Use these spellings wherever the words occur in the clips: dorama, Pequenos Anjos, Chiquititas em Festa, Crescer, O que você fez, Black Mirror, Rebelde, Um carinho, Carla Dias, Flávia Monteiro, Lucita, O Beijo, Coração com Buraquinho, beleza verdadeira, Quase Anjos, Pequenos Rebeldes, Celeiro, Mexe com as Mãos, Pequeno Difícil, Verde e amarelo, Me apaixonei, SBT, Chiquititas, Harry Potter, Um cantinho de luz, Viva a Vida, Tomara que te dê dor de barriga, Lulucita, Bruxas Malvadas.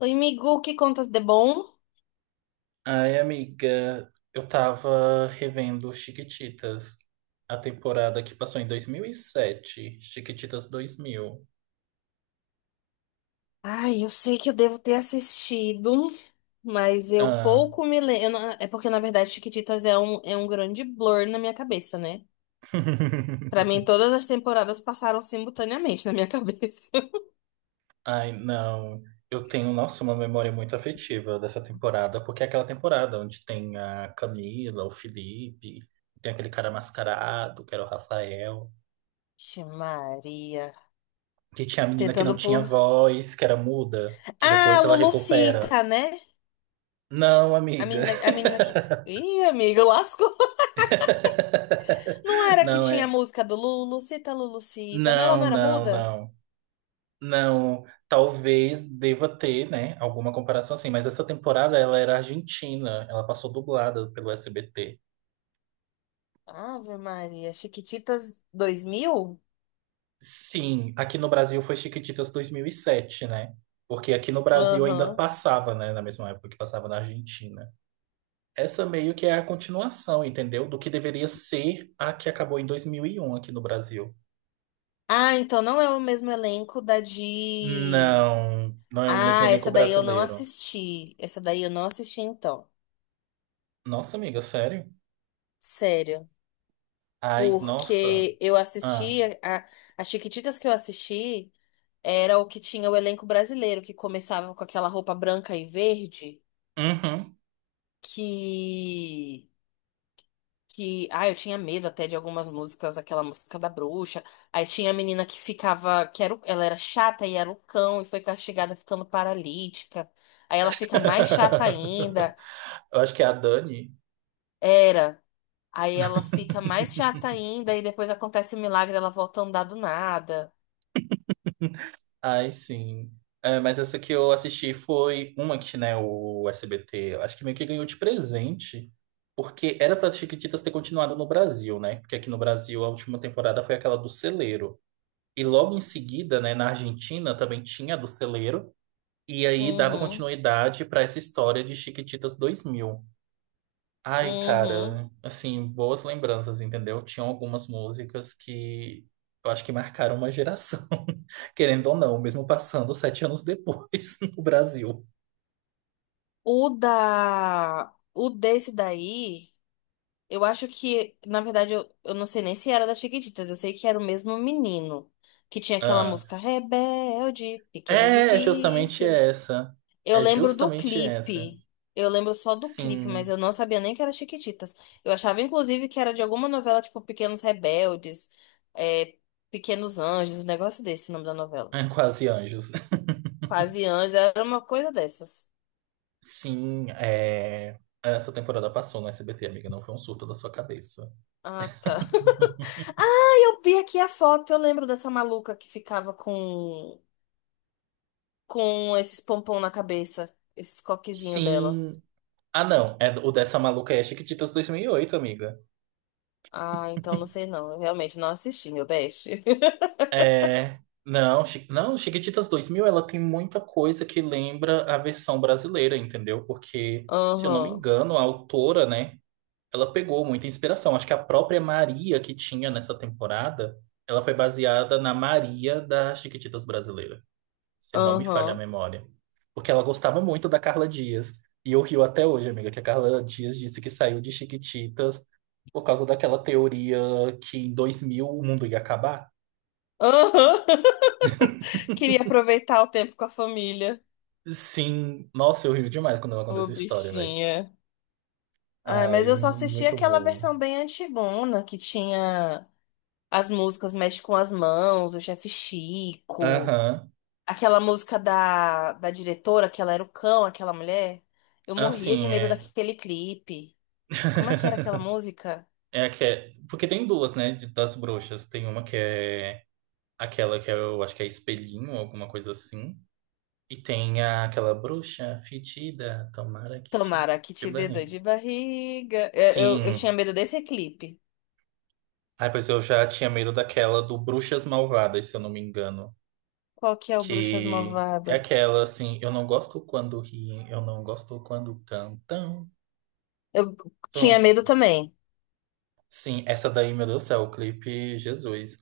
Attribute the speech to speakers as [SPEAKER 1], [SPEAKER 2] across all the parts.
[SPEAKER 1] Oi, amigo, que contas de bom?
[SPEAKER 2] Ai, amiga, eu tava revendo Chiquititas, a temporada que passou em 2007, Chiquititas 2000.
[SPEAKER 1] Ai, eu sei que eu devo ter assistido, mas eu
[SPEAKER 2] Ah.
[SPEAKER 1] pouco me lembro. É porque, na verdade, Chiquititas é é um grande blur na minha cabeça, né? Pra mim, todas as temporadas passaram simultaneamente na minha cabeça.
[SPEAKER 2] Ai, não. Eu tenho, nossa, uma memória muito afetiva dessa temporada, porque é aquela temporada onde tem a Camila, o Felipe, tem aquele cara mascarado, que era o Rafael,
[SPEAKER 1] Vixe, Maria.
[SPEAKER 2] que tinha a menina que não
[SPEAKER 1] Tentando
[SPEAKER 2] tinha
[SPEAKER 1] por.
[SPEAKER 2] voz, que era muda, que
[SPEAKER 1] Ah,
[SPEAKER 2] depois ela recupera.
[SPEAKER 1] Lulucita, né?
[SPEAKER 2] Não, amiga.
[SPEAKER 1] A menina que. Ih, amigo, lascou. Não era que
[SPEAKER 2] Não,
[SPEAKER 1] tinha a
[SPEAKER 2] é.
[SPEAKER 1] música do Lulucita, Lulucita? Não, ela não
[SPEAKER 2] Não,
[SPEAKER 1] era
[SPEAKER 2] não,
[SPEAKER 1] muda?
[SPEAKER 2] não. Não, talvez deva ter, né, alguma comparação assim, mas essa temporada ela era argentina, ela passou dublada pelo SBT.
[SPEAKER 1] Ave Maria. Chiquititas 2000?
[SPEAKER 2] Sim, aqui no Brasil foi Chiquititas 2007, né? Porque aqui no Brasil ainda
[SPEAKER 1] Aham.
[SPEAKER 2] passava, né, na mesma época que passava na Argentina. Essa meio que é a continuação, entendeu? Do que deveria ser a que acabou em 2001 aqui no Brasil.
[SPEAKER 1] Ah, então não é o mesmo elenco da de.
[SPEAKER 2] Não, não é o mesmo
[SPEAKER 1] Ah,
[SPEAKER 2] elenco
[SPEAKER 1] essa daí eu não
[SPEAKER 2] brasileiro.
[SPEAKER 1] assisti. Essa daí eu não assisti, então.
[SPEAKER 2] Nossa, amiga, sério?
[SPEAKER 1] Sério.
[SPEAKER 2] Ai, nossa.
[SPEAKER 1] Porque eu
[SPEAKER 2] Ah.
[SPEAKER 1] assisti. A Chiquititas que eu assisti era o que tinha o elenco brasileiro, que começava com aquela roupa branca e verde,
[SPEAKER 2] Uhum.
[SPEAKER 1] que que eu tinha medo até de algumas músicas, aquela música da bruxa. Aí tinha a menina que ficava, que era, o- ela era chata e era o cão e foi castigada ficando paralítica. Aí ela fica mais chata ainda,
[SPEAKER 2] Eu acho que é a Dani.
[SPEAKER 1] era. Aí ela fica mais chata ainda e depois acontece o milagre, ela volta a andar do nada.
[SPEAKER 2] Ai, sim. É, mas essa que eu assisti foi uma que, né, o SBT, eu acho que meio que ganhou de presente, porque era para Chiquititas ter continuado no Brasil, né? Porque aqui no Brasil a última temporada foi aquela do Celeiro. E logo em seguida, né, na Argentina também tinha a do Celeiro, e aí dava
[SPEAKER 1] Uhum,
[SPEAKER 2] continuidade para essa história de Chiquititas 2000. Ai,
[SPEAKER 1] uhum.
[SPEAKER 2] cara, assim, boas lembranças, entendeu? Tinham algumas músicas que eu acho que marcaram uma geração, querendo ou não, mesmo passando 7 anos depois no Brasil.
[SPEAKER 1] O da, o desse daí eu acho que, na verdade, eu não sei nem se era da Chiquititas, eu sei que era o mesmo menino, que tinha aquela
[SPEAKER 2] Ah,
[SPEAKER 1] música Rebelde, Pequeno
[SPEAKER 2] é justamente
[SPEAKER 1] Difícil.
[SPEAKER 2] essa.
[SPEAKER 1] Eu
[SPEAKER 2] É
[SPEAKER 1] lembro do
[SPEAKER 2] justamente essa.
[SPEAKER 1] clipe, eu lembro só do clipe, mas eu
[SPEAKER 2] Sim,
[SPEAKER 1] não sabia nem que era Chiquititas. Eu achava, inclusive, que era de alguma novela, tipo Pequenos Rebeldes, é, Pequenos Anjos, um negócio desse, o nome da novela.
[SPEAKER 2] é quase anjos.
[SPEAKER 1] Quase Anjos, era uma coisa dessas.
[SPEAKER 2] Sim, é. Essa temporada passou no SBT, amiga, não foi um surto da sua cabeça.
[SPEAKER 1] Ah, tá. Ah, eu vi aqui a foto, eu lembro dessa maluca que ficava com esses pompom na cabeça, esses coquezinhos delas.
[SPEAKER 2] Sim. Ah, não, é o dessa maluca é Chiquititas 2008, amiga.
[SPEAKER 1] Ah, então não sei não. Eu realmente não assisti, meu best.
[SPEAKER 2] É, não, não, Chiquititas 2000, ela tem muita coisa que lembra a versão brasileira, entendeu? Porque, se eu não me
[SPEAKER 1] Aham,
[SPEAKER 2] engano, a autora, né, ela pegou muita inspiração. Acho que a própria Maria que tinha nessa temporada, ela foi baseada na Maria da Chiquititas brasileira, se não me falha a
[SPEAKER 1] aham,
[SPEAKER 2] memória. Porque ela gostava muito da Carla Dias. E eu rio até hoje, amiga, que a Carla Dias disse que saiu de Chiquititas por causa daquela teoria que em 2000 o mundo ia acabar.
[SPEAKER 1] aham. Queria aproveitar o tempo com a família.
[SPEAKER 2] Sim, nossa, eu rio demais quando ela conta
[SPEAKER 1] Ô,
[SPEAKER 2] essa história, velho.
[SPEAKER 1] bichinha. Ah, mas
[SPEAKER 2] Ai,
[SPEAKER 1] eu só assisti
[SPEAKER 2] muito
[SPEAKER 1] aquela
[SPEAKER 2] boa.
[SPEAKER 1] versão bem antigona, que tinha as músicas Mexe com as Mãos, o Chefe Chico,
[SPEAKER 2] Aham.
[SPEAKER 1] aquela música da, da diretora, que ela era o cão, aquela mulher. Eu morria
[SPEAKER 2] Assim,
[SPEAKER 1] de medo
[SPEAKER 2] é.
[SPEAKER 1] daquele clipe. Como é que era aquela música?
[SPEAKER 2] É a que é. Porque tem duas, né, das bruxas. Tem uma que é aquela que é, eu acho que é espelhinho, alguma coisa assim. E tem aquela bruxa fedida, tomara que te dê
[SPEAKER 1] Tomara que
[SPEAKER 2] de
[SPEAKER 1] te dê dor
[SPEAKER 2] barriga.
[SPEAKER 1] de barriga. Eu
[SPEAKER 2] Sim.
[SPEAKER 1] tinha medo desse clipe.
[SPEAKER 2] Ai, pois eu já tinha medo daquela do Bruxas Malvadas, se eu não me engano.
[SPEAKER 1] Qual que é o Bruxas
[SPEAKER 2] Que é
[SPEAKER 1] Malvadas?
[SPEAKER 2] aquela, assim, eu não gosto quando riem, eu não gosto quando cantam.
[SPEAKER 1] Eu tinha
[SPEAKER 2] Tô-
[SPEAKER 1] medo também.
[SPEAKER 2] Sim, essa daí, meu Deus do céu, o clipe Jesus.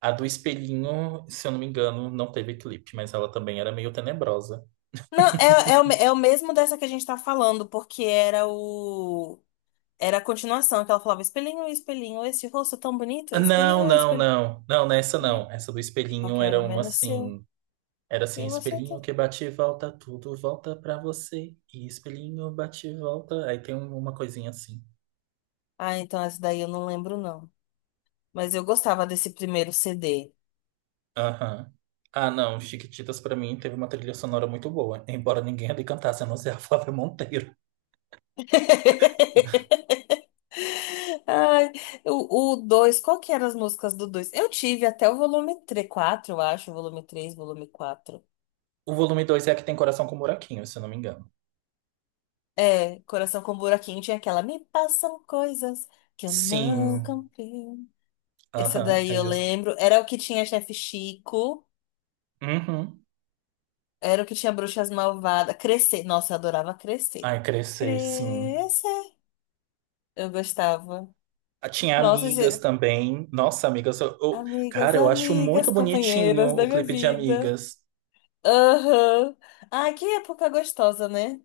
[SPEAKER 2] A do espelhinho, se eu não me engano, não teve clipe, mas ela também era meio tenebrosa.
[SPEAKER 1] Não, é, é, o, é o mesmo dessa que a gente tá falando, porque era o. Era a continuação, que ela falava: espelhinho, espelhinho, esse rosto tão bonito,
[SPEAKER 2] Ah, não,
[SPEAKER 1] espelhinho,
[SPEAKER 2] não,
[SPEAKER 1] espelhinho.
[SPEAKER 2] não. Não, nessa
[SPEAKER 1] Quem é?
[SPEAKER 2] não. Essa do
[SPEAKER 1] Que
[SPEAKER 2] espelhinho
[SPEAKER 1] qualquer
[SPEAKER 2] era
[SPEAKER 1] um
[SPEAKER 2] uma
[SPEAKER 1] menos seu,
[SPEAKER 2] assim. Era assim,
[SPEAKER 1] eu vou
[SPEAKER 2] espelhinho
[SPEAKER 1] também.
[SPEAKER 2] que bate e volta, tudo volta pra você. E espelhinho bate e volta. Aí tem uma coisinha assim.
[SPEAKER 1] Ah, então essa daí eu não lembro, não. Mas eu gostava desse primeiro CD.
[SPEAKER 2] Aham. Ah, não. Chiquititas pra mim teve uma trilha sonora muito boa. Embora ninguém ali cantasse, a não ser a Flávia Monteiro.
[SPEAKER 1] Ai, o 2 qual que eram as músicas do dois? Eu tive até o volume três quatro eu acho, volume 3 volume quatro.
[SPEAKER 2] O volume dois é a que tem coração com buraquinho, se eu não me engano.
[SPEAKER 1] É, Coração com Buraquinho tinha aquela Me passam coisas que eu não
[SPEAKER 2] Sim,
[SPEAKER 1] compreendo. Esse
[SPEAKER 2] aham,
[SPEAKER 1] daí
[SPEAKER 2] é
[SPEAKER 1] eu
[SPEAKER 2] justo.
[SPEAKER 1] lembro. Era o que tinha Chefe Chico,
[SPEAKER 2] Uhum.
[SPEAKER 1] era o que tinha Bruxas Malvadas. Crescer, nossa, eu adorava Crescer.
[SPEAKER 2] Ai, crescer, sim.
[SPEAKER 1] Crescer, eu gostava.
[SPEAKER 2] Ah, tinha
[SPEAKER 1] Nossa,
[SPEAKER 2] amigas
[SPEAKER 1] esse-
[SPEAKER 2] também. Nossa, amigas,
[SPEAKER 1] amigas,
[SPEAKER 2] cara, eu acho muito
[SPEAKER 1] amigas,
[SPEAKER 2] bonitinho
[SPEAKER 1] companheiras da
[SPEAKER 2] o
[SPEAKER 1] minha
[SPEAKER 2] clipe de
[SPEAKER 1] vida.
[SPEAKER 2] Amigas.
[SPEAKER 1] Aham. Ah, que época gostosa, né?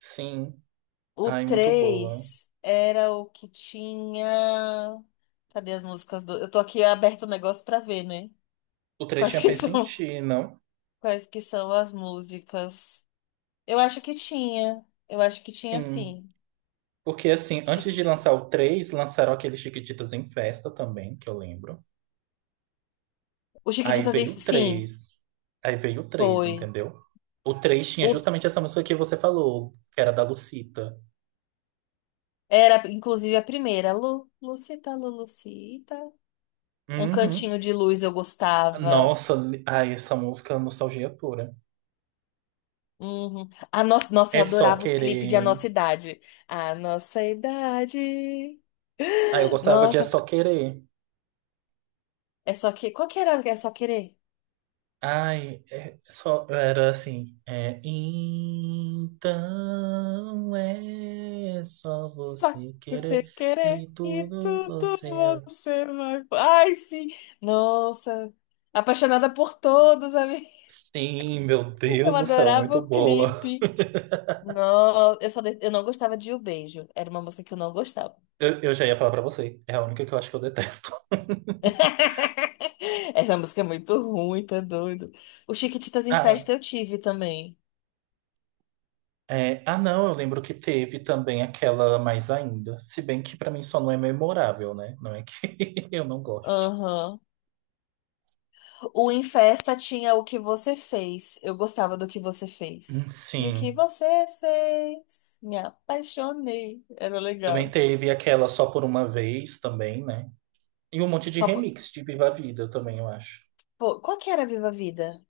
[SPEAKER 2] Sim,
[SPEAKER 1] O
[SPEAKER 2] ai, muito boa.
[SPEAKER 1] 3 era o que tinha. Cadê as músicas do. Eu tô aqui aberto o negócio pra ver, né?
[SPEAKER 2] O três
[SPEAKER 1] Quais
[SPEAKER 2] tinha
[SPEAKER 1] que
[SPEAKER 2] penso em
[SPEAKER 1] são,
[SPEAKER 2] ti, não?
[SPEAKER 1] quais que são as músicas? Eu acho que tinha. Eu acho que tinha
[SPEAKER 2] Sim,
[SPEAKER 1] sim.
[SPEAKER 2] porque assim, antes de lançar
[SPEAKER 1] Chiquititas.
[SPEAKER 2] o 3 lançaram aquele Chiquititas em Festa também, que eu lembro.
[SPEAKER 1] O
[SPEAKER 2] Aí
[SPEAKER 1] Chiquititas, em-
[SPEAKER 2] veio o
[SPEAKER 1] sim,
[SPEAKER 2] 3 Aí veio o três,
[SPEAKER 1] foi.
[SPEAKER 2] entendeu? O 3 tinha
[SPEAKER 1] O...
[SPEAKER 2] justamente essa música que você falou, que era da Lucita.
[SPEAKER 1] Era, inclusive, a primeira. Lu... Lucita, Lulucita. Um
[SPEAKER 2] Uhum.
[SPEAKER 1] cantinho de luz eu gostava.
[SPEAKER 2] Nossa, ai, essa música é nostalgia pura.
[SPEAKER 1] Uhum. A nossa, nossa, eu
[SPEAKER 2] É só
[SPEAKER 1] adorava o clipe de A
[SPEAKER 2] querer.
[SPEAKER 1] Nossa Idade. A Nossa Idade.
[SPEAKER 2] Ai, eu gostava de É
[SPEAKER 1] Nossa,
[SPEAKER 2] Só Querer.
[SPEAKER 1] é só que. Qual que era? É só querer?
[SPEAKER 2] Ai, é só. Era assim. É, então é só
[SPEAKER 1] Só
[SPEAKER 2] você querer
[SPEAKER 1] você querer
[SPEAKER 2] e
[SPEAKER 1] e
[SPEAKER 2] tudo
[SPEAKER 1] tudo
[SPEAKER 2] você. É".
[SPEAKER 1] você vai. Ai, sim! Nossa! Apaixonada por todos, amiga.
[SPEAKER 2] Sim, meu
[SPEAKER 1] Eu
[SPEAKER 2] Deus do céu,
[SPEAKER 1] adorava
[SPEAKER 2] muito
[SPEAKER 1] o
[SPEAKER 2] boa.
[SPEAKER 1] clipe. Nossa, eu só de- eu não gostava de O Beijo. Era uma música que eu não gostava.
[SPEAKER 2] Eu já ia falar pra você. É a única que eu acho que eu detesto.
[SPEAKER 1] Essa música é muito ruim, tá doido. O Chiquititas em Festa eu tive também.
[SPEAKER 2] É, ah, não, eu lembro que teve também aquela mais ainda. Se bem que pra mim só não é memorável, né? Não é que eu não goste.
[SPEAKER 1] Aham. O em festa tinha o que você fez. Eu gostava do que você fez. E o que
[SPEAKER 2] Sim.
[SPEAKER 1] você fez? Me apaixonei. Era
[SPEAKER 2] Também
[SPEAKER 1] legal.
[SPEAKER 2] teve aquela Só por uma vez também, né? E um monte de
[SPEAKER 1] Só por...
[SPEAKER 2] remix de Viva a Vida também, eu acho.
[SPEAKER 1] Pô, qual que era Viva a Vida?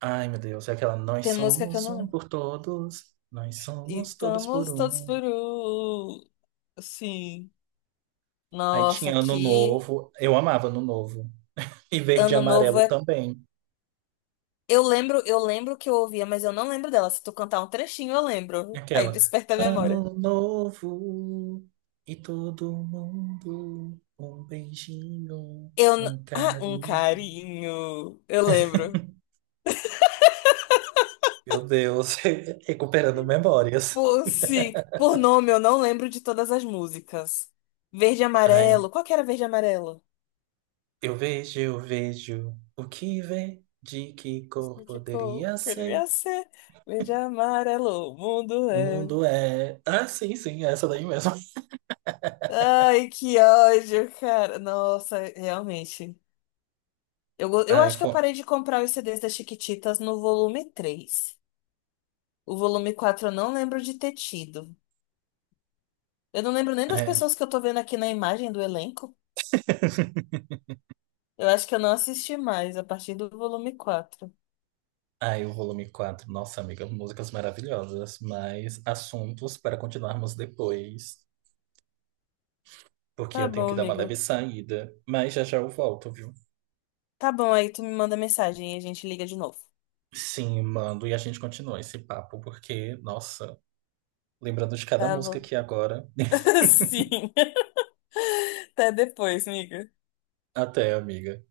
[SPEAKER 2] Ai, meu Deus, é aquela Nós
[SPEAKER 1] Tem música que eu
[SPEAKER 2] somos
[SPEAKER 1] não
[SPEAKER 2] um
[SPEAKER 1] lembro.
[SPEAKER 2] por todos, nós
[SPEAKER 1] E
[SPEAKER 2] somos todos por
[SPEAKER 1] estamos todos
[SPEAKER 2] um.
[SPEAKER 1] por um. Sim.
[SPEAKER 2] Aí
[SPEAKER 1] Nossa,
[SPEAKER 2] tinha Ano
[SPEAKER 1] que
[SPEAKER 2] Novo, eu amava Ano Novo. E Verde e
[SPEAKER 1] ano novo
[SPEAKER 2] Amarelo
[SPEAKER 1] é.
[SPEAKER 2] também.
[SPEAKER 1] Eu lembro que eu ouvia, mas eu não lembro dela. Se tu cantar um trechinho, eu lembro. Aí
[SPEAKER 2] Aquela.
[SPEAKER 1] desperta a memória.
[SPEAKER 2] Ano novo e todo mundo um beijinho,
[SPEAKER 1] Eu. N-
[SPEAKER 2] um
[SPEAKER 1] Ah, um
[SPEAKER 2] carinho.
[SPEAKER 1] carinho. Eu lembro.
[SPEAKER 2] Meu Deus, recuperando memórias.
[SPEAKER 1] Por, sim, por nome, eu não lembro de todas as músicas. Verde e
[SPEAKER 2] Ai,
[SPEAKER 1] amarelo. Qual que era verde e amarelo?
[SPEAKER 2] eu vejo o que vê, de que cor
[SPEAKER 1] Ficou,
[SPEAKER 2] poderia
[SPEAKER 1] poderia
[SPEAKER 2] ser.
[SPEAKER 1] ser. Verde e amarelo, o mundo
[SPEAKER 2] O
[SPEAKER 1] é.
[SPEAKER 2] mundo é. Ah, sim, sim, é essa daí mesmo.
[SPEAKER 1] Ai, que ódio, cara. Nossa, realmente. Eu, go- eu
[SPEAKER 2] Ai,
[SPEAKER 1] acho que eu parei de comprar os CDs das Chiquititas no volume 3. O volume 4 eu não lembro de ter tido. Eu não lembro nem das
[SPEAKER 2] é.
[SPEAKER 1] pessoas que eu tô vendo aqui na imagem do elenco. Eu acho que eu não assisti mais a partir do volume 4.
[SPEAKER 2] Ai, o volume quatro. Nossa, amiga, músicas maravilhosas, mas assuntos para continuarmos depois. Porque
[SPEAKER 1] Tá
[SPEAKER 2] eu tenho
[SPEAKER 1] bom,
[SPEAKER 2] que dar uma
[SPEAKER 1] amigo.
[SPEAKER 2] leve saída. Mas já já eu volto, viu?
[SPEAKER 1] Tá bom, aí tu me manda mensagem e a gente liga de novo.
[SPEAKER 2] Sim, mando. E a gente continua esse papo, porque, nossa, lembrando de cada
[SPEAKER 1] Tá
[SPEAKER 2] música
[SPEAKER 1] bom.
[SPEAKER 2] aqui agora.
[SPEAKER 1] Sim. Até depois, amiga.
[SPEAKER 2] Até, amiga.